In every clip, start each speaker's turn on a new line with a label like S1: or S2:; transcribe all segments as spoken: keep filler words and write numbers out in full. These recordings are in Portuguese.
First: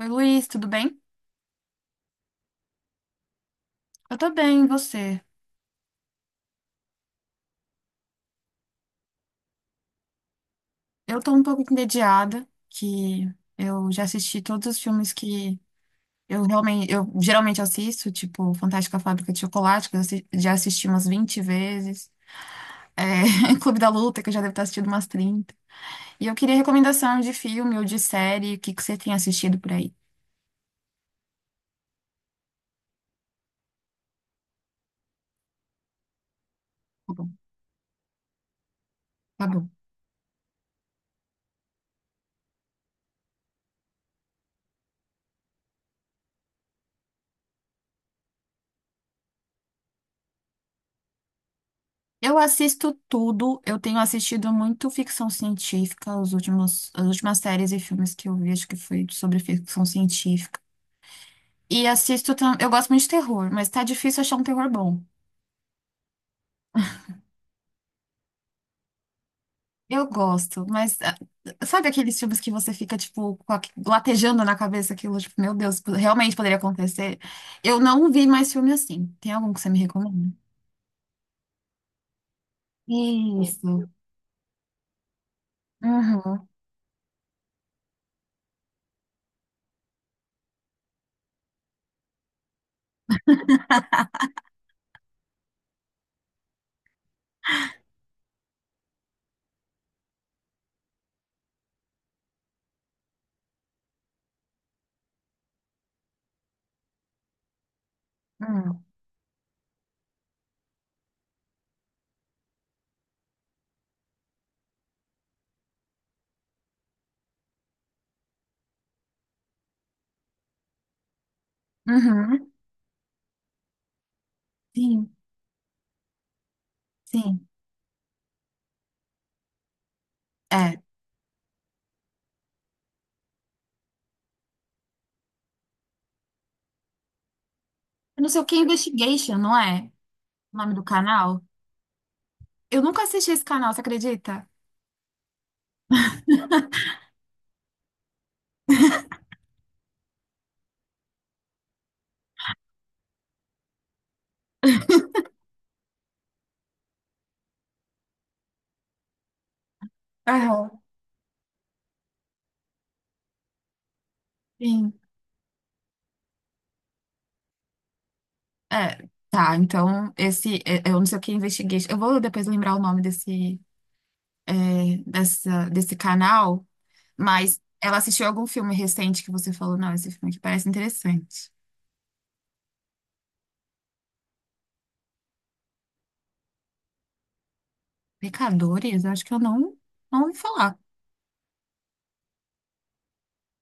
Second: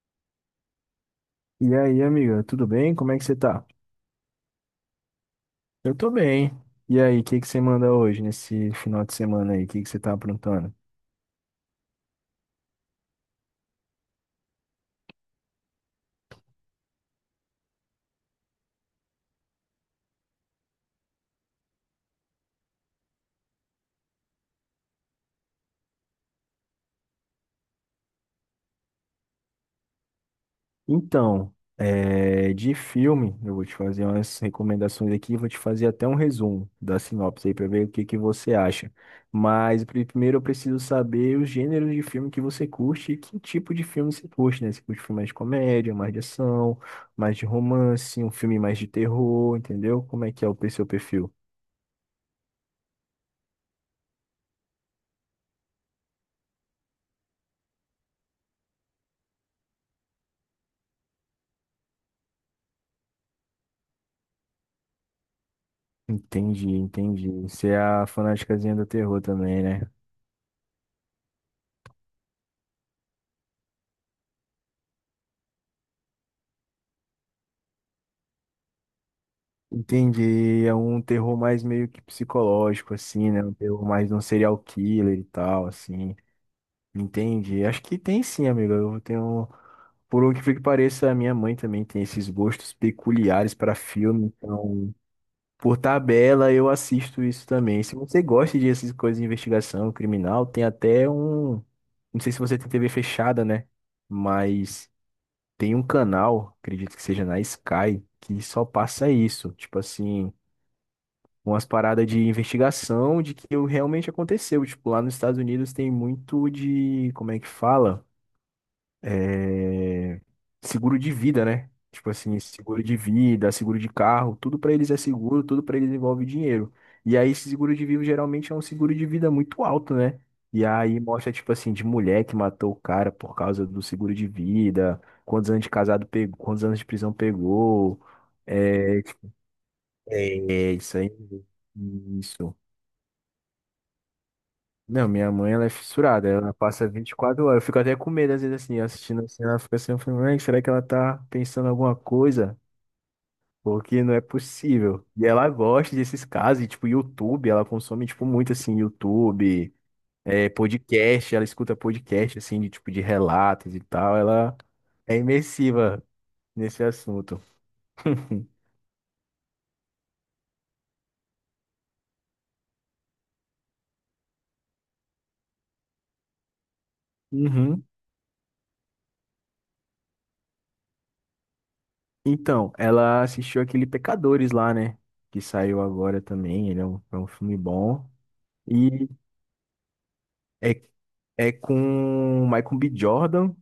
S1: Oi, Luiz, tudo bem?
S2: E aí, amiga, tudo bem? Como é que você tá?
S1: Eu tô bem, e você?
S2: Eu tô bem. E aí, o que que você manda hoje, nesse final de semana aí? O que que você tá aprontando?
S1: Eu tô um pouco entediada, que eu já assisti todos os filmes que eu realmente, eu geralmente assisto, tipo Fantástica Fábrica de Chocolate, que eu assi- já assisti umas vinte vezes, é, Clube da Luta, que eu já devo ter assistido umas trinta. E eu queria recomendação de filme ou de série, o que que você tem assistido por aí?
S2: Então, é, de filme, eu vou te fazer umas recomendações aqui, vou te fazer até um resumo da
S1: Tá bom,
S2: sinopse aí pra ver o que que você acha.
S1: tá bom.
S2: Mas pri- primeiro eu preciso saber os gêneros de filme que você curte e que tipo de filme você curte, né? Você curte filme mais de comédia, mais de ação, mais de romance, um filme mais de terror, entendeu? Como é que é o seu perfil?
S1: Eu assisto tudo, eu tenho assistido muito ficção científica, os últimos, as últimas séries e filmes que eu vi, acho que foi sobre ficção científica. E assisto. tam- Eu gosto muito de terror, mas tá difícil achar um terror bom.
S2: Entendi, entendi. Você é a fanaticazinha do terror também, né?
S1: Eu gosto, mas ah, sabe aqueles filmes que você fica, tipo, com aque- latejando na cabeça aquilo, tipo, meu Deus, realmente poderia acontecer? Eu não vi mais filme assim. Tem algum que você me recomenda?
S2: Entendi. É um terror mais meio que psicológico, assim, né? Um
S1: Isso.
S2: terror mais de um serial killer e tal, assim.
S1: Uhum.
S2: Entendi. Acho que tem sim, amigo. Eu tenho. Por o que pareça, a minha mãe também tem esses gostos peculiares para filme. Então, por tabela, eu assisto isso também. Se você gosta de essas coisas de investigação criminal, tem até um. Não sei se você tem T V fechada, né? Mas. Tem um canal, acredito que seja na Sky, que só
S1: Uhum.
S2: passa isso. Tipo assim, umas paradas de investigação de que o- realmente aconteceu. Tipo, lá nos Estados Unidos tem muito de, como é que fala? é, Seguro de vida, né? Tipo assim,
S1: Uhum.
S2: seguro de vida, seguro de carro, tudo pra eles é
S1: Sim,
S2: seguro, tudo pra eles envolve dinheiro. E aí
S1: sim.
S2: esse seguro de vida geralmente é um seguro de vida muito alto, né? E
S1: É.
S2: aí mostra tipo assim de mulher que matou o cara por causa do seguro de vida, quantos anos de casado pegou, quantos anos de prisão pegou.
S1: Eu não sei o que, é
S2: É, tipo,
S1: Investigation, não é? O
S2: é
S1: nome do
S2: isso aí.
S1: canal?
S2: Isso.
S1: Eu nunca assisti esse canal, você acredita?
S2: Não, minha mãe, ela é fissurada, ela passa vinte e quatro horas. Eu fico até com medo, às vezes, assim, assistindo assim, ela fica assim, eu falo, mãe, será que ela tá pensando alguma coisa? Porque não é possível. E ela gosta desses casos, e, tipo, YouTube, ela consome, tipo, muito, assim, YouTube, é,
S1: Aham.
S2: podcast, ela escuta podcast, assim, de, tipo, de relatos e tal, ela
S1: Sim.
S2: é imersiva nesse assunto.
S1: É, tá, então esse, é, é, eu não sei o que investiguei. Eu vou depois lembrar o nome desse, é, dessa, desse canal, mas
S2: Uhum.
S1: ela assistiu algum filme recente que você falou, não, esse filme aqui parece interessante.
S2: Então, ela assistiu aquele Pecadores lá, né? Que saiu agora também. Ele é um, é um filme bom.
S1: Pecadores?
S2: E
S1: Eu acho que eu não, não ouvi falar.
S2: É, é com o Michael B. Jordan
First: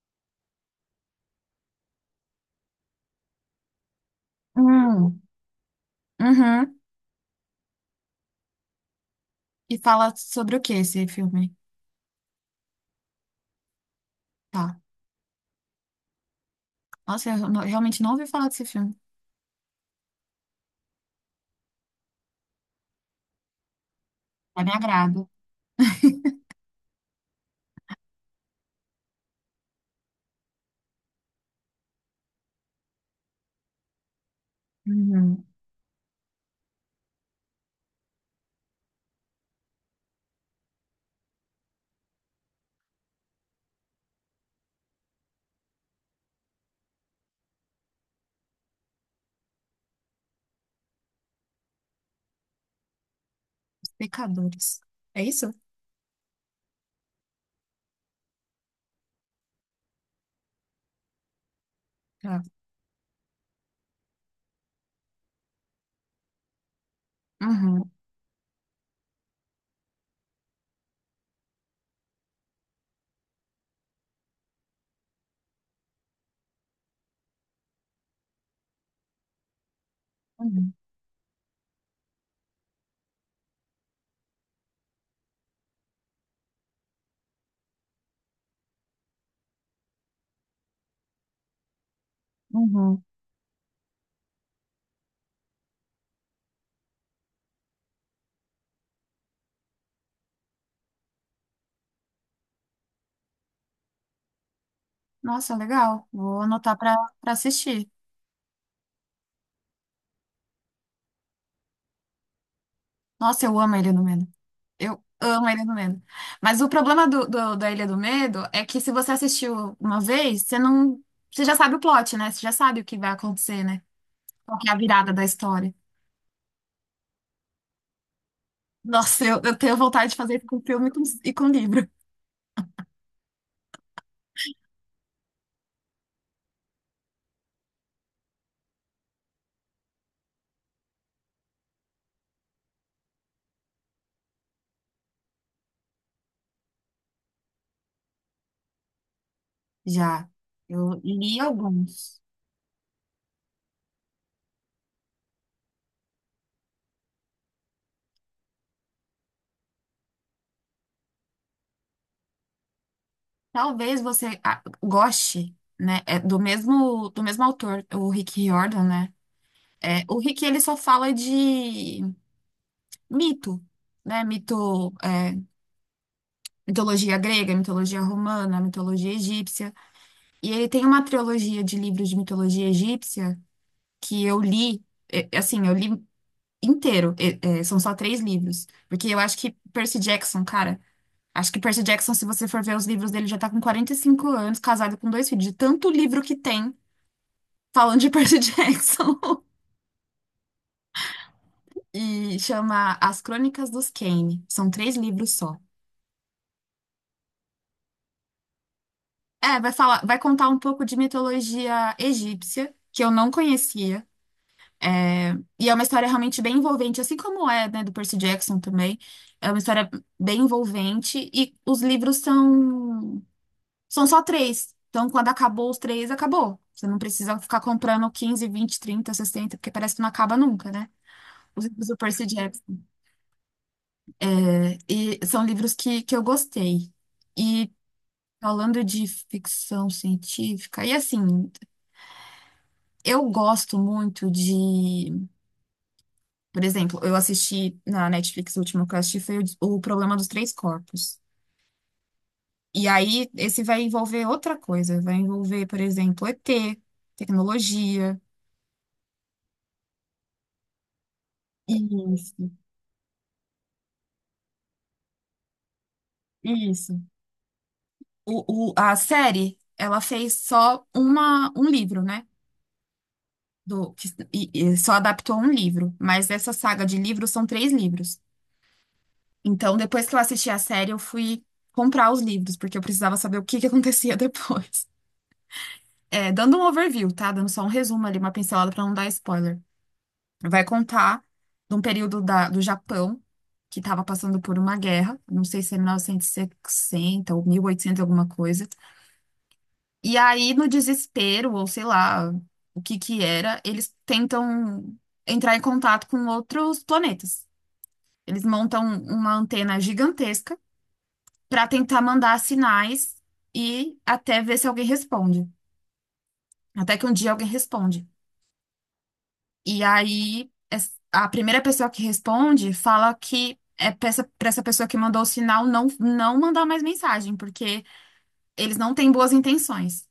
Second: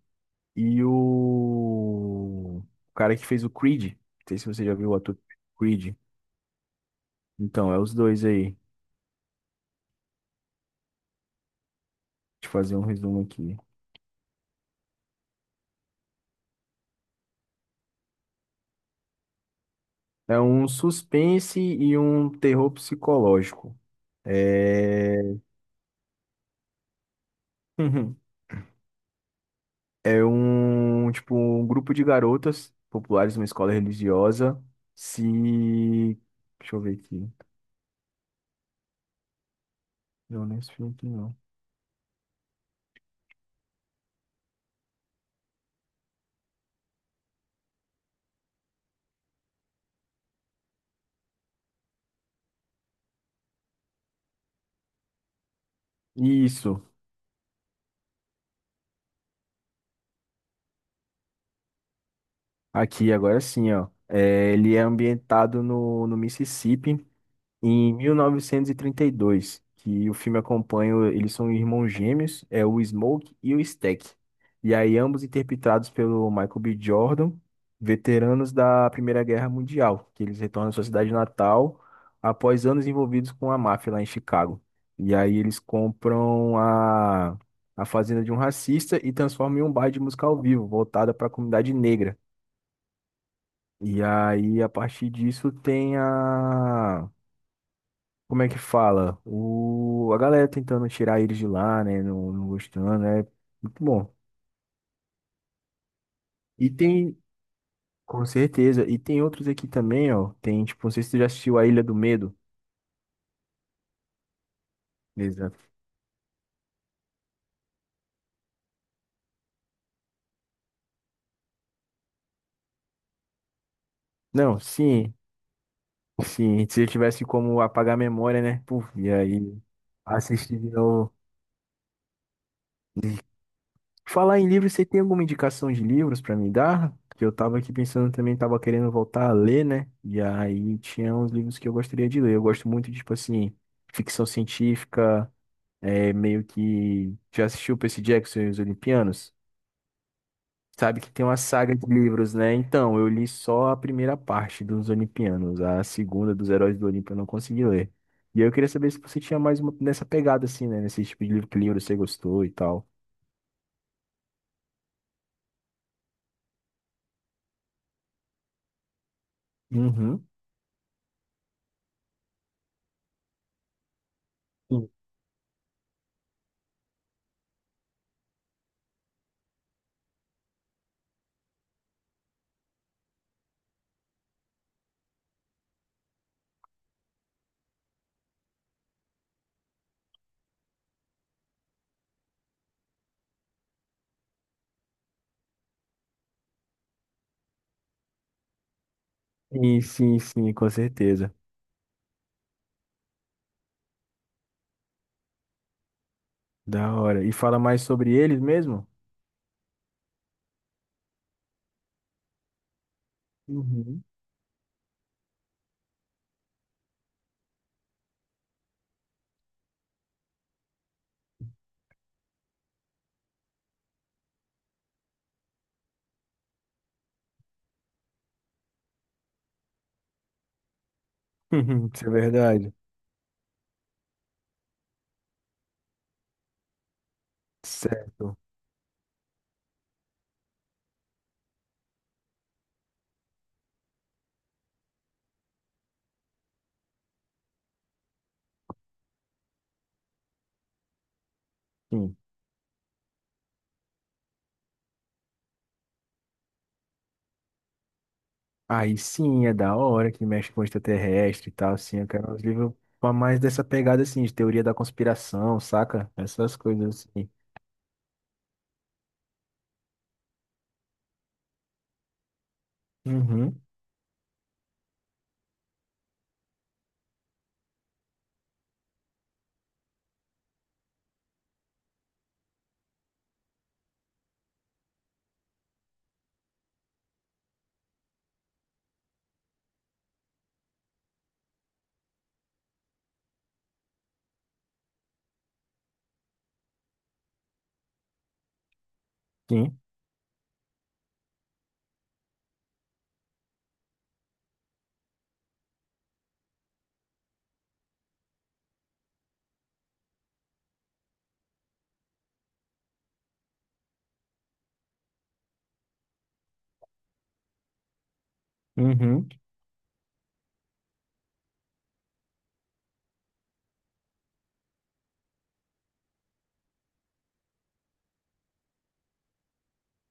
S2: e o... o cara que fez o Creed. Não sei se você já viu o ator
S1: Hum,
S2: Creed.
S1: uhum.
S2: Então, é os dois aí. Deixa
S1: E fala sobre o que esse filme?
S2: eu fazer um resumo aqui.
S1: Tá. Nossa, eu não- realmente não ouvi falar desse filme.
S2: É um suspense e um terror psicológico.
S1: É me agrado.
S2: É... É um, tipo, um grupo de garotas populares numa escola religiosa se...
S1: Uhum.
S2: Deixa eu ver aqui. Não, não é esse filme aqui, não.
S1: Os Pecadores. É isso?
S2: Isso.
S1: Tá.
S2: Aqui, agora sim, ó. É, ele é ambientado no, no Mississippi
S1: Uhum.
S2: em mil novecentos e trinta e dois, que o filme acompanha, o- eles são irmãos gêmeos, é o Smoke e o Stack. E aí, ambos interpretados pelo Michael B. Jordan, veteranos da Primeira Guerra Mundial, que eles retornam
S1: Uhum.
S2: à sua cidade natal após anos envolvidos com a máfia lá em Chicago. E aí, eles compram a, a fazenda de um racista e transformam em um bar de música ao vivo, voltada para a comunidade negra.
S1: Uhum.
S2: E aí, a partir disso, tem a. Como é que fala? O... A galera tentando tirar eles de lá, né? Não, não gostando, é muito bom.
S1: Nossa, legal. Vou
S2: E
S1: anotar pra
S2: tem,
S1: para assistir.
S2: com certeza, e tem outros aqui também, ó. Tem, tipo, não sei se tu já assistiu A Ilha do Medo.
S1: Nossa, eu amo a Ilha do Medo. Eu amo a
S2: Exato.
S1: Ilha do Medo. Mas o problema do, do- da Ilha do Medo é que se você assistiu uma vez, você não, você já sabe o plot, né? Você já sabe o que vai acontecer, né? Qual
S2: Não,
S1: que é a virada
S2: sim,
S1: da história.
S2: sim. Se eu tivesse como apagar a memória, né? Puf, e
S1: Nossa, eu, eu
S2: aí,
S1: tenho vontade de fazer isso
S2: assistir
S1: com
S2: de
S1: filme e com,
S2: novo.
S1: e com livro.
S2: Falar em livros, você tem alguma indicação de livros pra me dar? Que eu tava aqui pensando também, tava querendo voltar a ler, né? E aí tinha uns livros que eu gostaria de ler. Eu gosto muito, de, tipo assim, ficção científica, é meio que. Já assistiu Percy Jackson e os Olimpianos?
S1: Já. Eu
S2: Sabe que tem uma
S1: li
S2: saga de
S1: alguns.
S2: livros, né? Então, eu li só a primeira parte dos Olimpianos, a segunda dos Heróis do Olimpo eu não consegui ler. E aí eu queria saber se você tinha mais uma nessa pegada, assim, né? Nesse tipo de livro, que livro você gostou e tal.
S1: Talvez você ah, goste, né? É do mesmo, do mesmo autor, o Rick Riordan, né? É, o
S2: Uhum.
S1: Rick, ele só fala de mito, né? Mito, é, mitologia grega, mitologia romana, mitologia egípcia. E ele tem uma trilogia de livros de mitologia egípcia que eu li, é, assim, eu li inteiro. É, é, são só três livros. Porque eu acho que Percy Jackson, cara, acho que Percy Jackson, se você for ver os livros dele, já tá com quarenta e cinco anos, casado com dois filhos, de tanto livro que tem falando de Percy Jackson.
S2: Sim, sim, sim, com certeza.
S1: E chama As Crônicas dos Kane. São três livros só.
S2: Da hora. E fala mais sobre eles mesmo?
S1: É, vai falar, vai contar um pouco de mitologia egípcia, que eu não
S2: Uhum.
S1: conhecia. É, E é uma história realmente bem envolvente, assim como é, né, do Percy Jackson também. É uma história bem envolvente e os livros são são só três. Então, quando acabou os três, acabou. Você não precisa ficar comprando quinze, vinte, trinta, sessenta porque parece que não acaba nunca, né? Os livros do
S2: Isso é
S1: Percy Jackson.
S2: verdade.
S1: É, E são livros que, que eu gostei. E
S2: Certo.
S1: falando de ficção científica, e assim, Eu gosto muito de, por exemplo, eu assisti na Netflix, o último que eu assisti foi o, o Problema dos Três Corpos.
S2: Sim.
S1: E aí, esse vai envolver outra coisa, vai envolver, por exemplo, ete, tecnologia.
S2: Aí sim, é da hora que mexe com extraterrestre e tal, assim. Eu quero uns
S1: Isso,
S2: livros pra mais dessa pegada, assim, de teoria da conspiração, saca? Essas
S1: isso.
S2: coisas assim.
S1: O, o- a série, ela fez só uma, um livro, né?
S2: Uhum.
S1: Do, que- e, e só adaptou um livro, mas essa saga de livros são três livros. Então, depois que eu assisti a série, eu fui comprar os livros, porque eu precisava saber o que que acontecia depois. É, dando um overview, tá? Dando só um resumo ali, uma pincelada pra não dar spoiler. Vai contar de um período da, do Japão que estava passando por uma guerra, não sei se é mil novecentos e sessenta ou mil e oitocentos alguma coisa.
S2: Sim.
S1: E aí, no desespero, ou sei lá o que que era, eles tentam entrar em contato com outros planetas. Eles montam uma antena gigantesca para tentar mandar sinais e até ver se alguém responde. Até que um dia alguém responde.
S2: Uhum.
S1: E aí, es- a primeira pessoa que responde fala que é pra essa, pra essa pessoa que mandou o sinal não, não mandar mais mensagem, porque eles não têm boas intenções.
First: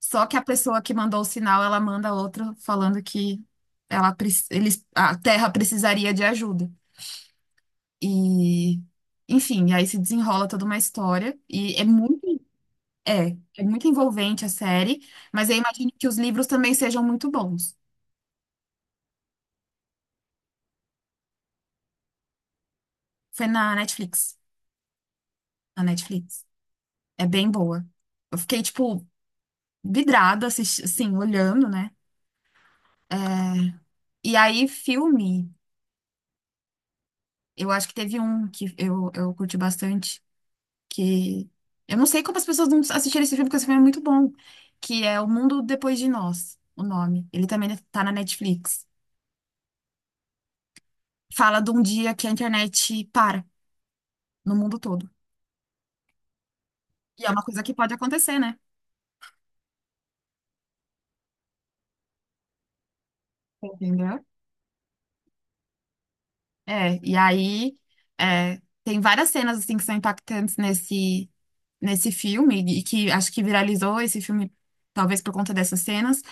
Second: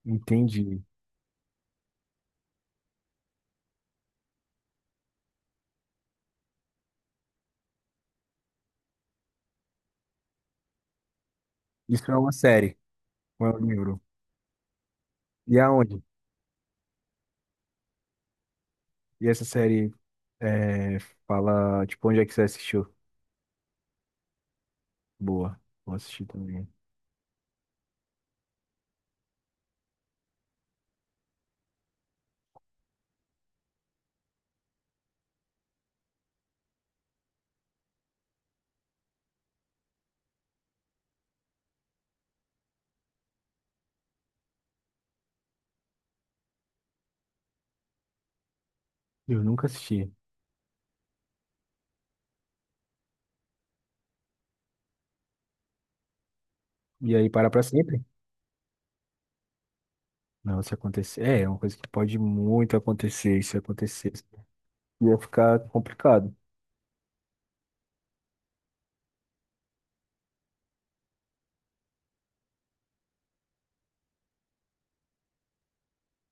S1: Só que a pessoa
S2: Entendi.
S1: que mandou o sinal, ela manda outro falando que ela, preci- eles, a Terra precisaria de ajuda. E, enfim, aí se desenrola toda uma história. E é
S2: Isso é uma
S1: muito,
S2: série,
S1: é,
S2: não é
S1: é
S2: um
S1: muito
S2: livro.
S1: envolvente a série, mas eu
S2: E
S1: imagino
S2: aonde?
S1: que os livros também sejam muito bons.
S2: E essa série é, fala, tipo, onde é que você assistiu?
S1: Foi na Netflix.
S2: Boa.
S1: Na
S2: Vou assistir
S1: Netflix.
S2: também.
S1: É bem boa. Eu fiquei, tipo, vidrada, assisti, assim, olhando, né? É, E aí, filme, eu acho que teve um que eu, eu curti bastante, que eu não sei como as pessoas não assistiram esse filme, porque esse filme é muito bom, que é O Mundo Depois de Nós, o nome. Ele também tá na Netflix.
S2: Eu nunca assisti.
S1: Fala de um dia que a internet para no mundo todo.
S2: E
S1: E
S2: aí
S1: é uma
S2: para
S1: coisa
S2: pra
S1: que pode
S2: sempre?
S1: acontecer, né?
S2: Não, se acontecer. É, é uma coisa que pode muito acontecer. Se acontecesse,
S1: Entendeu?
S2: ia ficar complicado.
S1: É, e aí é, tem várias cenas assim que são impactantes nesse nesse filme e que acho que viralizou esse filme talvez por conta dessas cenas,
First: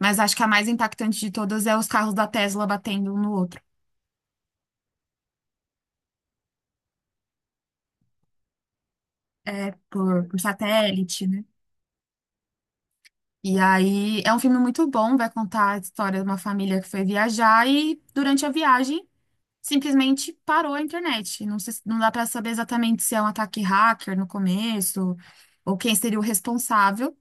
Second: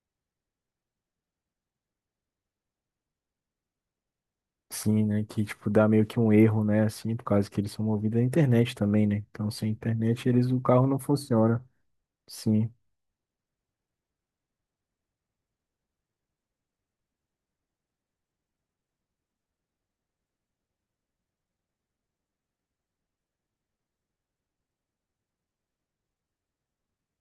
S1: mas acho que a mais impactante de todas é os carros da Tesla batendo um no outro,
S2: Sim, né? Que, tipo, dá meio que um erro, né? Assim, por causa que eles são movidos à internet também, né? Então, sem
S1: é por,
S2: internet,
S1: por
S2: eles, o carro não
S1: satélite, né?
S2: funciona. Sim.
S1: E aí é um filme muito bom, vai contar a história de uma família que foi viajar e durante a viagem simplesmente parou a internet. Não se- não dá para saber exatamente se é um ataque hacker no começo ou quem seria o responsável.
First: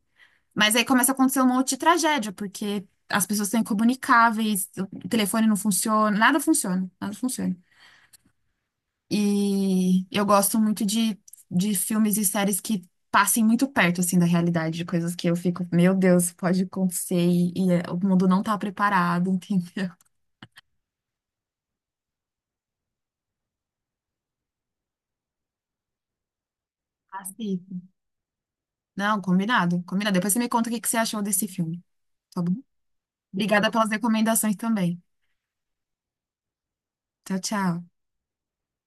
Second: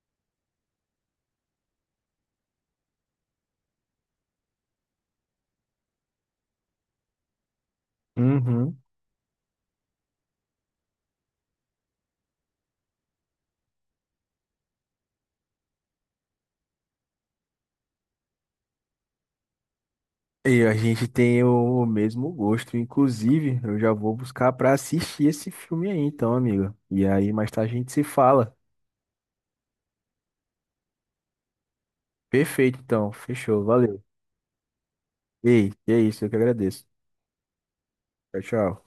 S1: Mas aí começa a acontecer um monte de tragédia, porque as pessoas são incomunicáveis, o telefone não funciona, nada funciona, nada funciona.
S2: Uhum.
S1: E eu gosto muito de, de filmes e séries que passem muito perto, assim, da realidade, de coisas que eu fico, meu Deus, pode acontecer e, e, é, o mundo não tá preparado, entendeu?
S2: E a gente tem o o mesmo gosto. Inclusive, eu já vou buscar pra assistir esse filme aí, então, amigo. E aí, mais
S1: Assim,
S2: tarde a gente se fala.
S1: não, combinado, combinado. Depois você me conta o que que você achou desse filme, tá bom?
S2: Perfeito, então. Fechou.
S1: Obrigada pelas
S2: Valeu.
S1: recomendações também.
S2: Ei, é isso. Eu que agradeço.
S1: Tchau, tchau.
S2: Tchau, tchau.